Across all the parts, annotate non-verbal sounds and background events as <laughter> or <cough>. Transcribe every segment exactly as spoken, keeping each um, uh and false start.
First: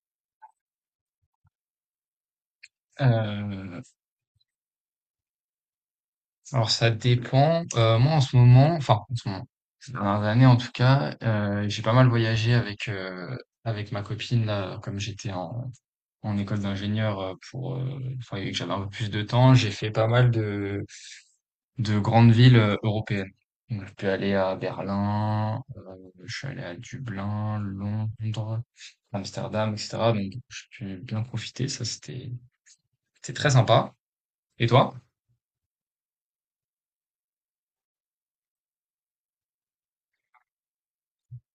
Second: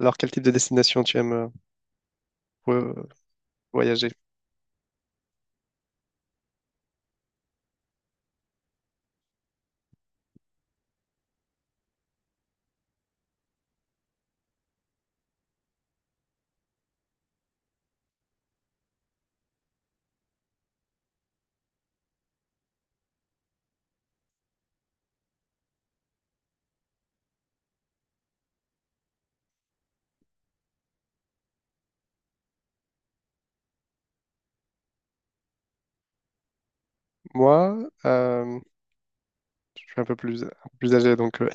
Alors, quel type de destination tu aimes euh, pour, euh, Heu, voyager? alors ça dépend, heu, moi en ce moment, enfin en ce moment, ces dernières années en tout cas, heu, j'ai pas mal voyagé avec, heu, avec ma copine là, comme j'étais en en école d'ingénieur, heu, pour, heu, enfin et que j'avais un peu plus de temps, j'ai fait pas mal de de grandes villes, heu, européennes. Donc je suis aller à Berlin, heu, je suis allé à Dublin, Londres, Amsterdam, et cetera. Donc j'ai pu bien profiter, ça c'était c'était très sympa. Et toi? Moi, euh, je suis un peu plus, un peu plus âgé, donc euh,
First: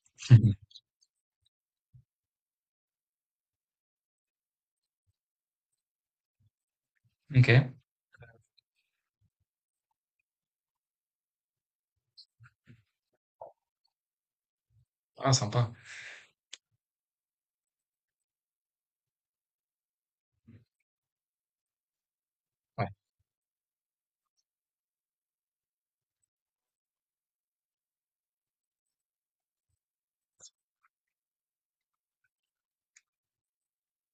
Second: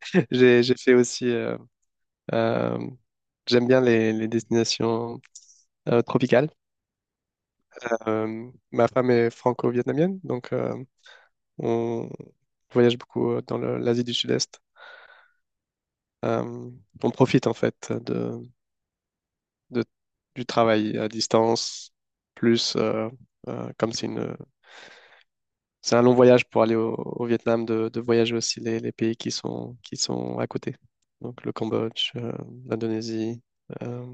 <laughs> <laughs> j'ai, j'ai fait aussi. euh, euh, J'aime bien les, les destinations euh, tropicales. OK. Euh, ma femme est franco-vietnamienne, donc euh, on voyage beaucoup euh, dans le- l'Asie du Sud-Est. Ah, sympa. Ouais. Euh, on profite en fait de, de- du travail à distance, plus euh, euh, comme c'est une c'est un long voyage pour aller au, au Vietnam, de, de voyager aussi les, les pays qui sont, qui sont à côté. Donc le Cambodge, euh, l'Indonésie, euh,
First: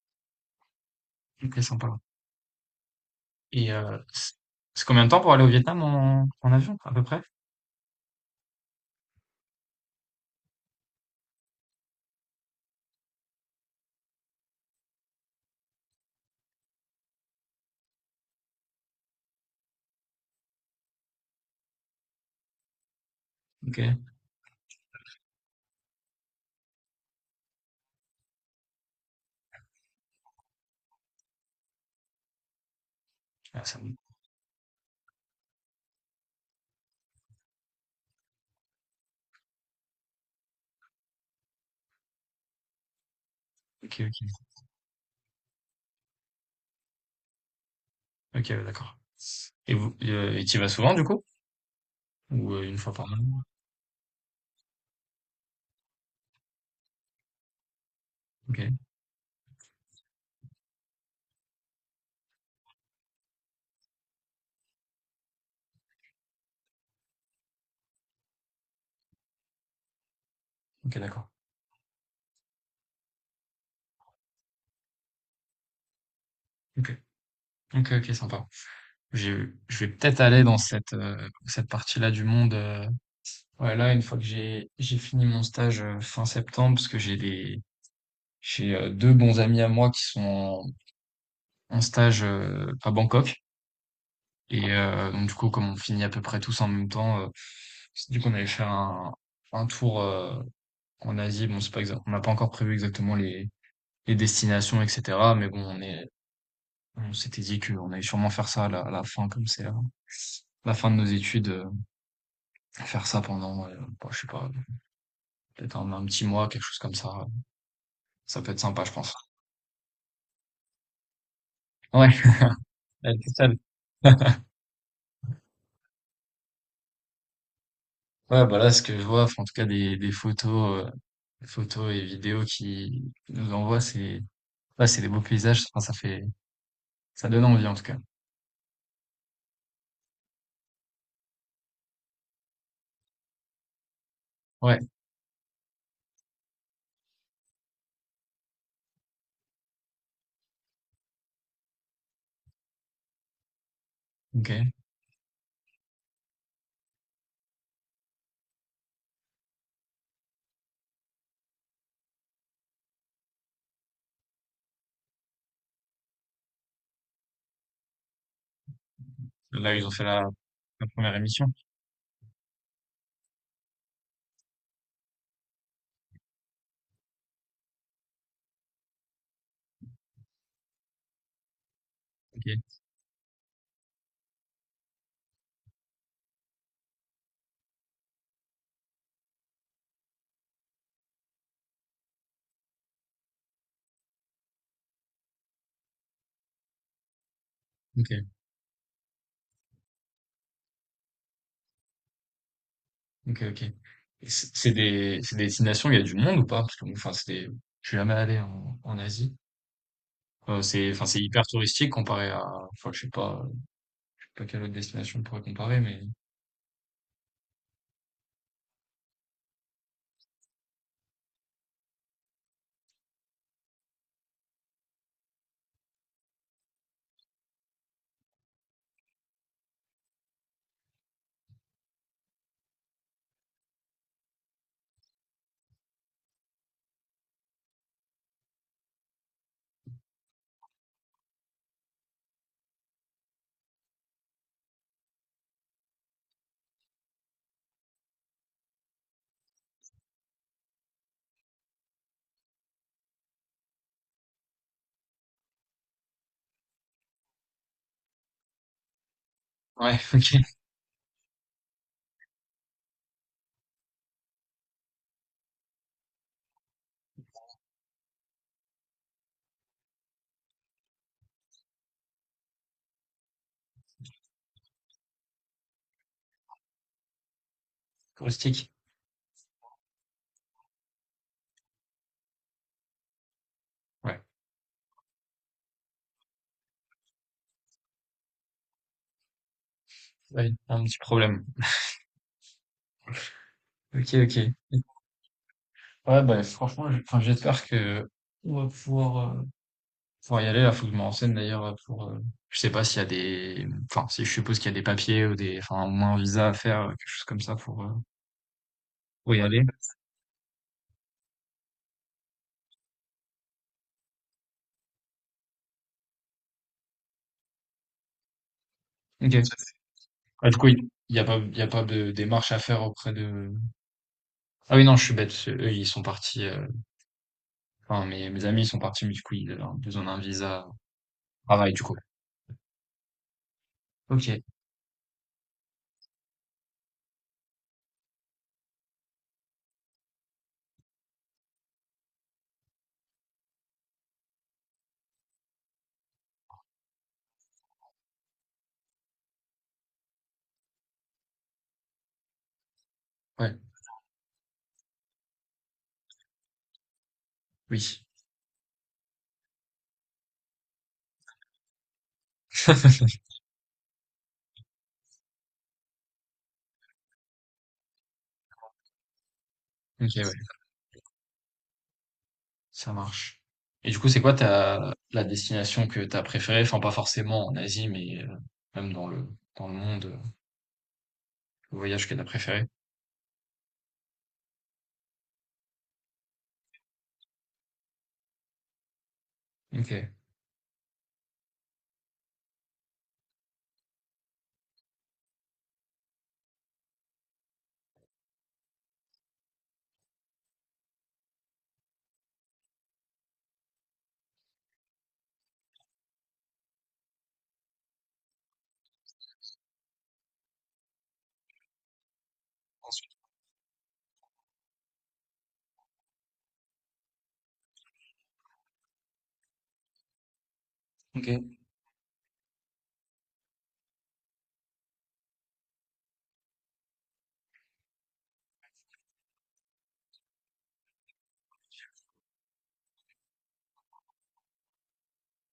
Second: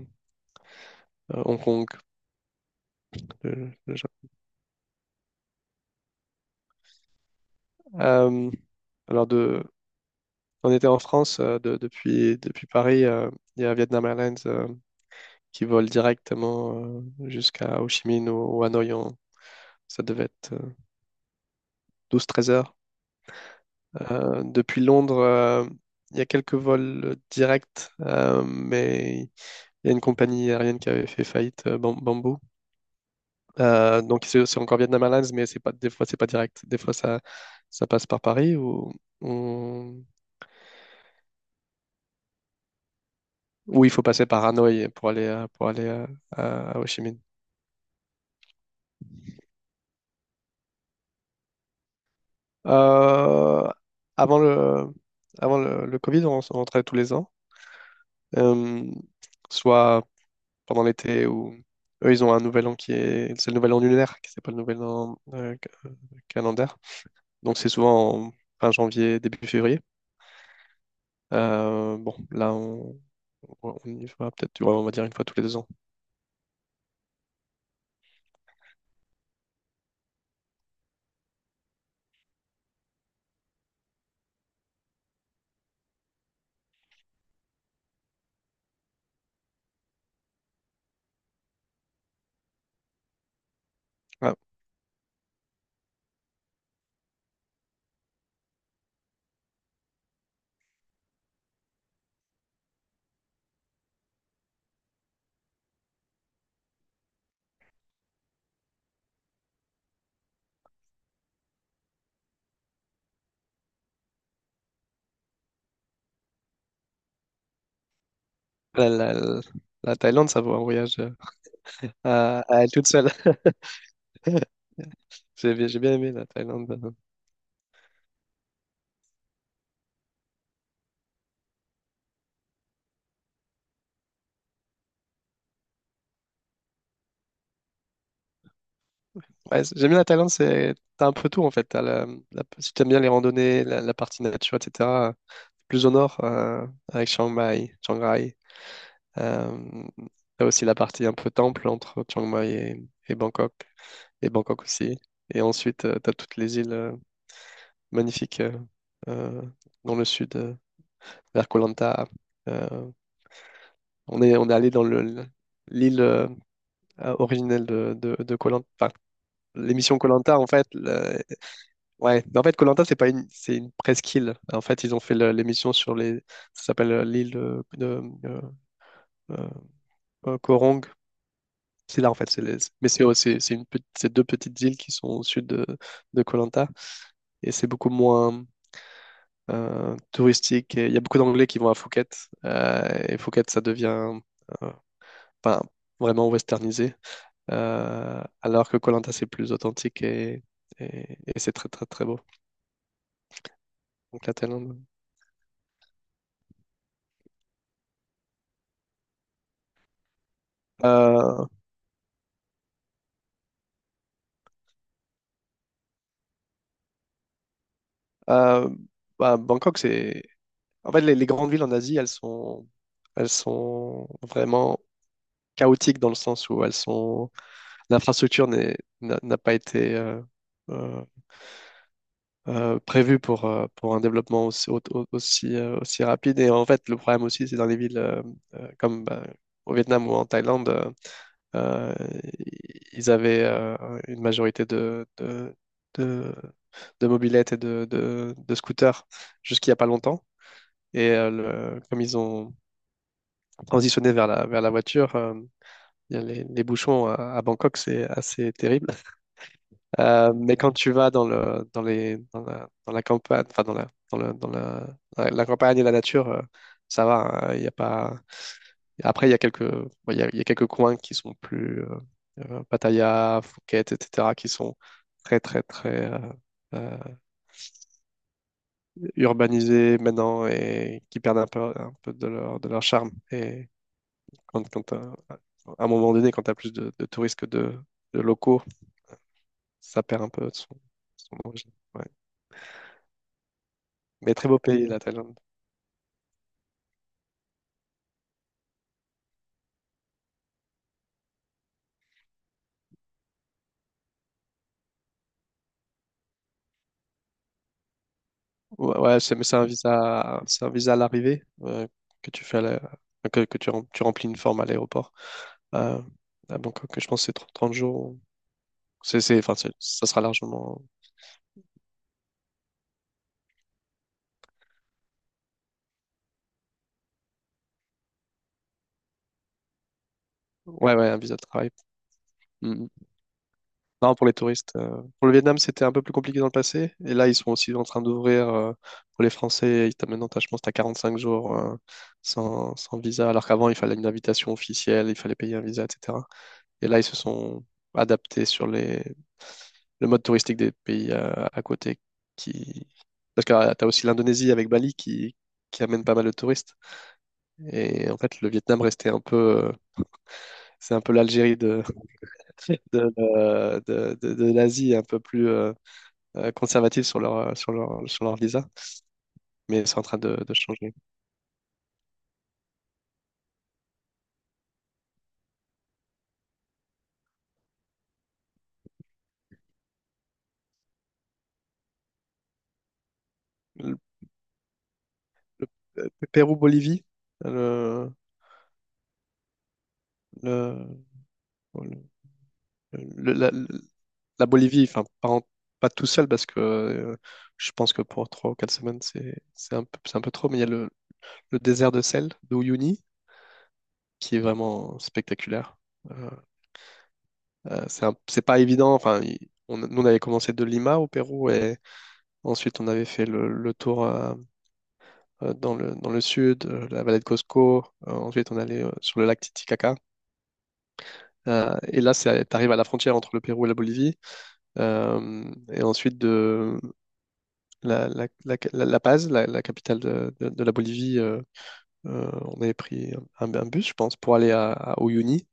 euh, Hong OK, Kong, sympa. Et le, le heu, Japon. c c'est combien de temps pour aller au Vietnam en en avion, à peu près? Euh, alors de, on était en France euh, de- depuis, depuis Paris. euh, Il y a Vietnam Airlines euh, qui vole directement euh, jusqu'à Ho Chi Minh ou, ou Hanoï. en- Ça devait être douze treize heures. OK. Euh, depuis Londres, euh, il y a quelques vols directs, euh, mais il y a une compagnie aérienne qui avait fait faillite, euh, Bam- Bamboo. Ah ça m Euh, donc c'est c'est encore Vietnam Airlines, mais c'est pas, des fois, c'est pas direct. Des fois, ça, ça passe par Paris ou, ou, ou il faut OK, OK. passer par Hanoï pour aller, euh, pour aller euh, à, à Ho Chi Minh. OK, ouais, d'accord. Et vous et et tu vas souvent du coup? Ou, heu, une fois par mois? Euh, Avant le, avant le, le Covid, on, se rentrait tous les ans, OK. Euh, soit pendant l'été, ou eux, ils ont un nouvel an qui est, c'est le nouvel an lunaire, qui c'est pas le nouvel an euh, ca- calendaire. Donc c'est souvent en fin janvier, début février. OK, d'accord. Euh, bon, là, on, on y va peut-être, tu on va dire une fois tous les deux ans. OK. OK, OK, sympa. Je je vais peut-être aller dans cette, heu, cette partie-là du monde, heu, ouais, là, une fois que j'ai j'ai fini mon stage, heu, fin septembre, parce que j'ai des j'ai, heu, deux bons amis à moi qui sont en en stage, heu, à Bangkok. Ah, Et heu, donc du coup, comme on finit à peu près tous en même temps, heu, on dit qu'on allait faire un un tour, heu, en Asie. Bon, c'est pas exact, on n'a pas encore prévu exactement les les destinations, et cetera, mais bon, on est on s'était dit qu'on allait sûrement faire ça à la à la fin, comme c'est la la fin de nos études, heu, faire ça pendant, heu, bah, je sais pas, peut-être un un petit mois, quelque chose comme ça. Ça peut être sympa, la, je pense. la- la Thaïlande, ça vaut un voyage euh, Ouais, à, à elle toute seule. la vie seule. <laughs> <laughs> J'ai bien, j'ai bien aimé la Thaïlande. Ouais, bah, là, ce que je vois, enfin, en tout cas des des photos, heu, des photos et vidéos qui nous envoient, c'est ouais, c'est des beaux paysages, enfin, ça fait, ça donne envie en tout cas. Ouais, c'est- j'aime bien la Thaïlande, c'est, t'as un peu tout en fait. T'as la, la- si t'aimes bien les randonnées, la, la partie nature, Ouais, et cetera. Plus au nord, euh, avec Chiang Mai, Chiang Rai. Euh, T'as aussi la partie un peu temple entre Chiang Mai et, et Bangkok, et Bangkok ok. aussi. Et ensuite, euh, t'as toutes les îles. euh, magnifique euh, euh, dans le sud, euh, vers Koh Lanta. Euh, on est, on est allé dans le, le- l'île euh, euh, originelle de, de, de Koh Lanta. Enfin, Là, ils ont l'émission fait Koh la, Lanta, en fait, la première le- émission. ouais. Mais en fait, Koh Lanta, c'est pas une, c'est une presqu'île. En fait, ils ont fait le- l'émission sur les, ça s'appelle euh, l'île de, de, euh, euh, euh, Koh. C'est là en fait, c'est les- Ok, mais c'est c'est c'est une petite- c'est deux petites îles qui sont au sud de, de Koh Lanta, et c'est beaucoup moins euh, touristique. Et il y a beaucoup d'Anglais qui vont à Phuket. euh, Et Phuket, ça devient euh, enfin, vraiment westernisé. euh, ok, Alors que Koh Lanta, c'est plus authentique et, et- et c'est très, très, très beau. ok, ok. Donc Et la c- C'est Thaïlande. des, c'est des destinations, il y a du monde ou pas? Parce que, bon, enfin, c'est des, je suis jamais allé en, en Asie. Euh, c'est, enfin, c'est hyper Euh, touristique comparé à, enfin, je sais pas, je sais pas quelle autre destination on pourrait comparer, mais. euh, Bah, Bangkok, c'est... En fait, les, les grandes villes en Asie, elles sont, elles sont vraiment chaotiques dans le sens où elles sont... L'infrastructure n'est- n'a n'a pas été... euh, euh, euh, prévu pour, euh, pour un développement aussi, au- au- aussi, euh, aussi rapide. Et en fait, le problème aussi, c'est dans les villes euh, euh, comme bah, au Vietnam ou en Thaïlande, euh, euh, ils avaient euh, une majorité de, de, de, de mobylettes et de, de, de scooters jusqu'il n'y a pas longtemps. Et euh, le- comme ils ont transitionné vers la, vers la voiture, euh, il y a les, les bouchons à, à Bangkok, c'est assez terrible. Ouais, <laughs> Euh, ok, Mais quand tu vas dans le, dans les, dans la, dans la campagne, enfin dans la, dans le, dans la, la- la campagne et la nature, euh, ça va. Hein, il y a pas. Après, il y a quelques, bon, il y a, il y a quelques coins qui sont plus euh, euh, Pattaya, Phuket, et cetera, qui sont très, très, très euh, euh, touristique. urbanisés maintenant et qui perdent un peu, un peu de leur, de leur charme. Et Ouais, quand, quand, euh, à un moment donné, quand tu as plus de, de touristes que de, de locaux, ça perd un peu ouais, de son, un petit son problème. origine. Ouais. Ok, Mais très ok. beau pays, la Thaïlande. Ouais, bah, franchement, j'- enfin, j'espère que on va pouvoir euh, faut y aller, là, faut que je me renseigne d'ailleurs pour. Euh, je sais pas s'il y a des. Enfin, si je suppose qu'il y a des papiers ou des. Enfin, au moins un visa à faire, euh, quelque chose comme ça pour, euh, Ouais, ouais, pour c'est, y mais c'est aller. un visa, c'est un visa à l'arrivée euh, que tu fais à la- que, que tu, rem- tu remplis une forme à l'aéroport. Euh, à Bangkok, je pense que c'est trente trente jours. C'est, c'est, enfin, Ok. c'est- ça sera Ah, du coup, il largement. n'y a pas, il y a pas de démarche à faire auprès de. Ah oui, non, je suis bête. Eux, ils sont partis. euh, Enfin, mes, mes amis, ils sont partis, mais du coup, ils avaient besoin d'un visa Ouais, ouais, un visa de travail. travail, du coup. Mm. Mm. Non, Ok. pour les touristes. euh, Pour le Vietnam, c'était un peu plus compliqué dans le passé. Et là, ils sont aussi en train d'ouvrir euh, pour les Français. Ils t'as- Maintenant, t'as- je pense que tu as quarante-cinq jours euh, sans, sans visa. Alors qu'avant, il fallait une invitation officielle, il fallait payer un visa, et cetera. Et là, ils se sont adaptés sur les, le mode touristique des pays euh, à côté qui... Parce que Ouais. tu as aussi l'Indonésie avec Bali qui, qui amène pas mal de touristes. Oui. Et en fait, le Vietnam restait un peu... euh, c'est un peu l'Algérie de, de, <laughs> euh, de, de- de l'Asie, un peu plus euh, euh, conservative sur leur, euh, sur leur, sur leur visa. Mais c'est en Ok, train de, ouais. de changer. Ça marche. Et du coup, c'est quoi ta, la destination que t'as préférée? Enfin, pas forcément en Asie, mais euh, même dans le, dans le monde. euh, Le voyage que t'as préféré? Le, le- le Pérou-Bolivie, le, OK. le, le- la, la Bolivie, enfin, pas, en- pas tout seul parce que euh, je pense que pour trois ou quatre semaines, c'est c'est un peu, c'est un peu trop, mais il y a le, le désert de sel de Uyuni qui est vraiment spectaculaire. Euh, euh, c'est un- c'est pas évident, enfin, il- on, nous on avait commencé de Lima au Pérou et ensuite on avait fait le, le tour euh, euh, dans le, dans le sud, euh, la vallée de Cosco, euh, ensuite on allait euh, sur le lac Titicaca. OK. Euh, et là, tu arrives à la frontière entre le Pérou et la Bolivie. Euh, et ensuite, de, la, la, la, la- La Paz, la, la capitale de, de- de la Bolivie, euh, euh, on avait pris un, un bus, je pense, pour aller à, à Uyuni.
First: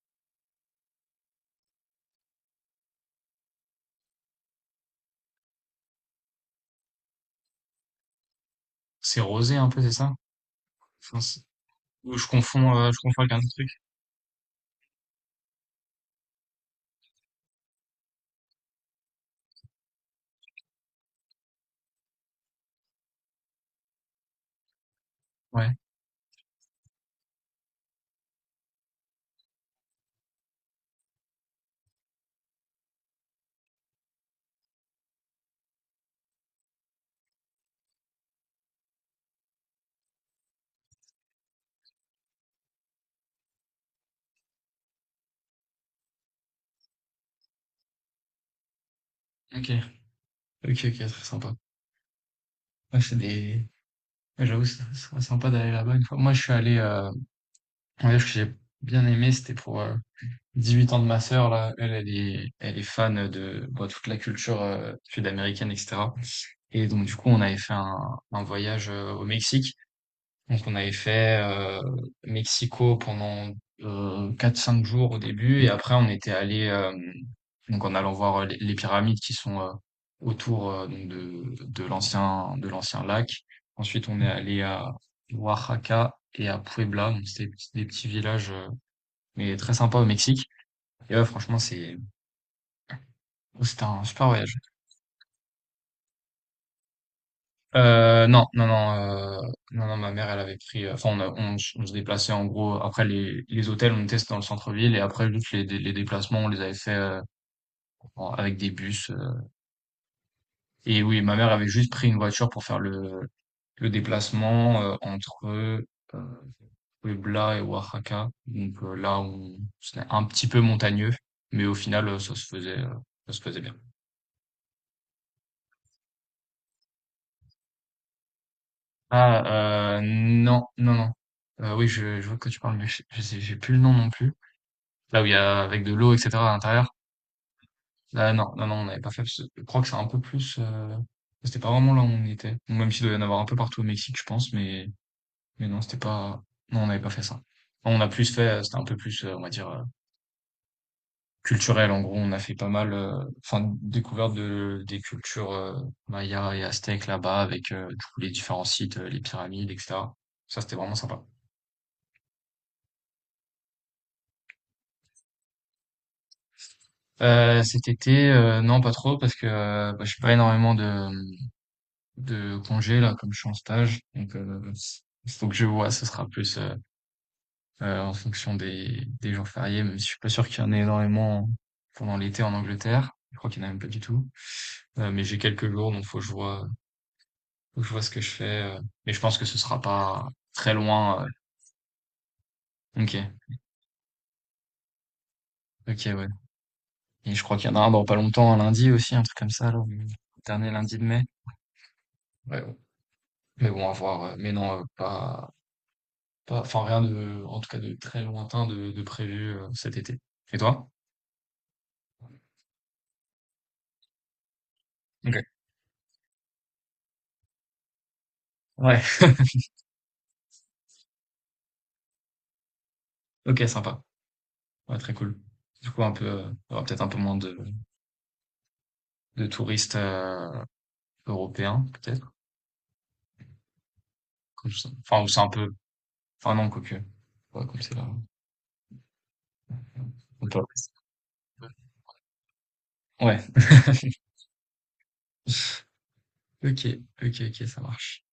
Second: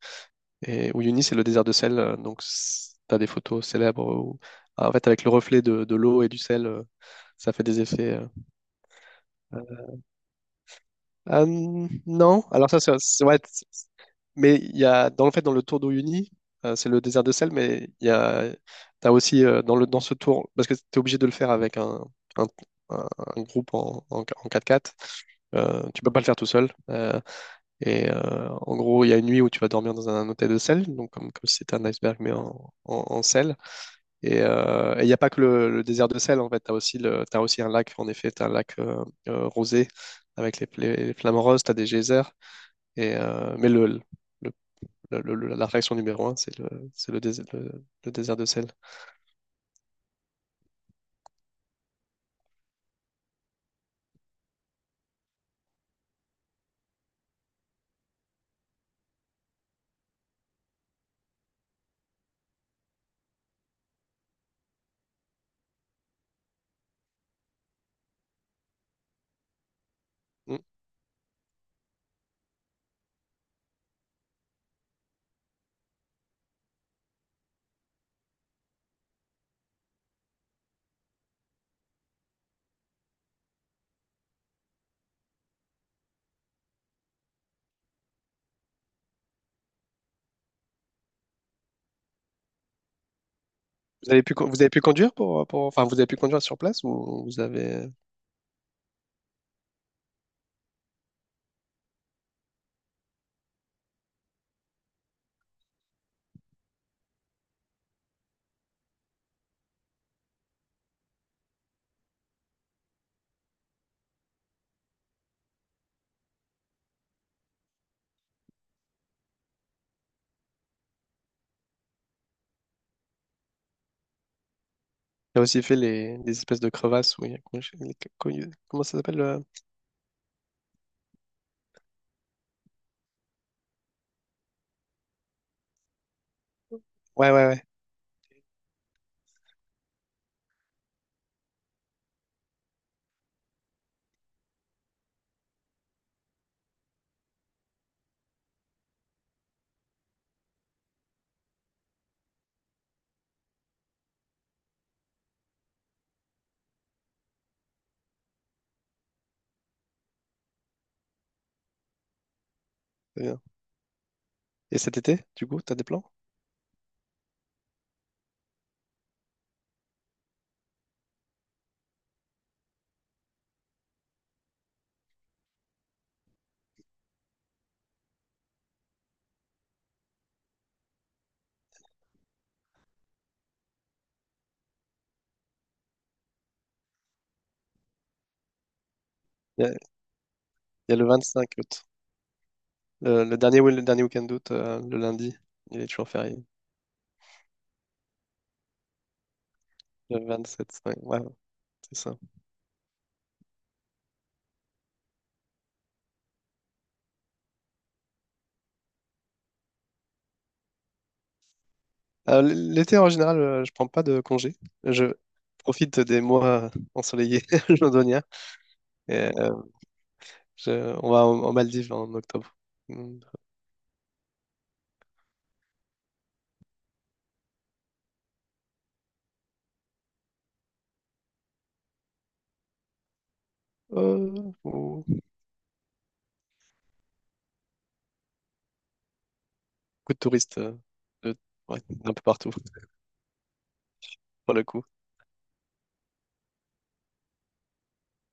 Et Uyuni, c'est le désert de sel. euh, Donc, tu as des photos célèbres où- ah, en fait, avec le reflet de, de l'eau et du sel, euh, ça fait des effets. C'est rosé un peu, euh. c'est ça? Enfin, c'est- Ah, ou je non, alors confonds, ça, euh, c'est je confonds c'est- avec un ouais. autre truc? Mais il y a, dans le fait, dans le tour d'Uyuni, euh, c'est le désert de sel, mais il y a, t'as aussi euh, dans le, dans ce tour, parce que tu es obligé de le faire avec un, un, un- un groupe en, en, en quatre x Ouais. euh, tu peux pas le faire tout seul. Euh, et euh, en gros, il y a une nuit où tu vas dormir dans un hôtel de sel, donc comme, comme si c'était un iceberg, mais en, en, en sel. Et euh, et il n'y a pas que le, le désert de sel, en fait, tu as aussi, le, t'as aussi un lac, en effet, tu as un lac euh, euh, rosé avec les, les, les flamants roses, tu as des geysers. Et, euh, mais le, le le- le- le- la réaction numéro un, c'est le, c'est le, dés- le- le désert de sel. OK. OK, OK, très sympa. Ouais, c'est des... ouais, j'avoue, c'est c'est sympa d'aller là-bas une fois. Moi, je suis allé... Euh... Un voyage que j'ai bien aimé, c'était pour... euh, dix-huit ans de ma sœur, là, elle, elle est, elle est fan de bon, toute la culture euh, sud-américaine, et cetera. Et donc, du coup, on avait fait un, un voyage euh, au Mexique. Mm. Donc on avait fait euh, Mexico pendant euh, quatre cinq jours au début, et après on était allé euh, donc en allant voir euh, les, les pyramides qui sont euh, autour, euh, donc de, de l'ancien de l'ancien lac. Ensuite on est allé à Oaxaca et à Puebla, donc c'était des petits des petits villages, euh, mais très sympas au Mexique. Et ouais, franchement c'est c'était un Vous avez super pu, con- voyage. vous avez pu conduire pour, pour- enfin, vous avez pu conduire sur place ou vous avez... Euh, non, non, non, euh, non, non, ma mère, elle avait pris, euh, enfin, on, a- on, s- on se déplaçait en gros, après les, les hôtels, on était dans le centre-ville, et après, juste les, les déplacements, on les avait fait euh, en- avec des bus. euh. Et oui, ma mère avait juste pris une voiture pour faire le, le déplacement euh, entre euh, Puebla et Oaxaca. Donc euh, là, on, c'était un petit peu montagneux, mais au final, euh, ça se faisait, euh, ça se faisait bien. Il a aussi fait les, des espèces de crevasses où il y a... Comment je- les- comment il- comment ça s'appelle? Euh, Ah, euh, non, non, non. Euh, oui, je, je vois que tu parles, mais je, je sais, j'ai plus le nom non plus. Là où il y a avec de l'eau, et cetera, à l'intérieur. Ouais, ouais, ouais. Là, non, non, non, on n'avait pas fait parce que je crois que c'est un peu plus, heu, c'était pas vraiment là où on était. Bon, même s'il doit y en avoir un peu partout au Mexique je pense, mais mais non, c'était pas non on n'avait pas fait ça. Enfin, on a plus fait, heu, c'était un peu plus, heu, on va dire, heu, culturel en gros. On a fait pas mal, heu, enfin découverte de des cultures, heu, mayas et aztèques là-bas avec, heu, du coup les différents sites, heu, les pyramides, et cetera. Ça c'était vraiment sympa. c'est bien. Et cet été, du coup, t'as des plans? Heu, cet été, heu, non pas trop parce que, heu, bah, je fais pas énormément de, mmh de congé là, comme je suis en stage donc euh, il faut que je vois, ce sera plus euh, euh, en fonction des des jours fériés, même si je suis pas sûr qu'il y en ait énormément pendant l'été en Angleterre, je crois qu'il y en a même pas du tout. Euh, mais j'ai quelques jours donc faut que je vois faut que je vois ce que je fais euh. Mais je pense que ce Il y a, il sera pas très y a le loin vingt-cinq août. euh. Ok, Le, le dernier, le dernier week-end d'août, euh, le lundi. Il est ok, toujours ouais, férié. et je crois qu'il y en a un dans pas longtemps, un lundi aussi, un truc comme ça là, le Le dernier vingt-sept, lundi ouais, de ouais, mai. c'est ça. Ouais, bon. Mais bon, à voir euh. Mais non, euh, pas Pas enfin rien de en tout cas de très lointain de de prévu, heu, cet été. Et toi? Euh, L'été, en général, euh, je prends pas de congé. Je OK. profite des mois ensoleillés <laughs> londoniens. Ouais, Et, euh, je- on va en, en Maldives en octobre. Mm. <laughs> OK, sympa. Ouais, très cool. Du coup un peu, heu, il y aura peut-être un peu moins de de touristes, heu, européens peut-être? Euh, Comme ça, ou- enfin, ou c'est un peu, enfin non quoique, ouais, comme c'est là, Beaucoup de on touristes peut. euh, de- ouais, d'un peu partout, Ouais. pour le coup. <laughs> OK, OK, OK, ça marche.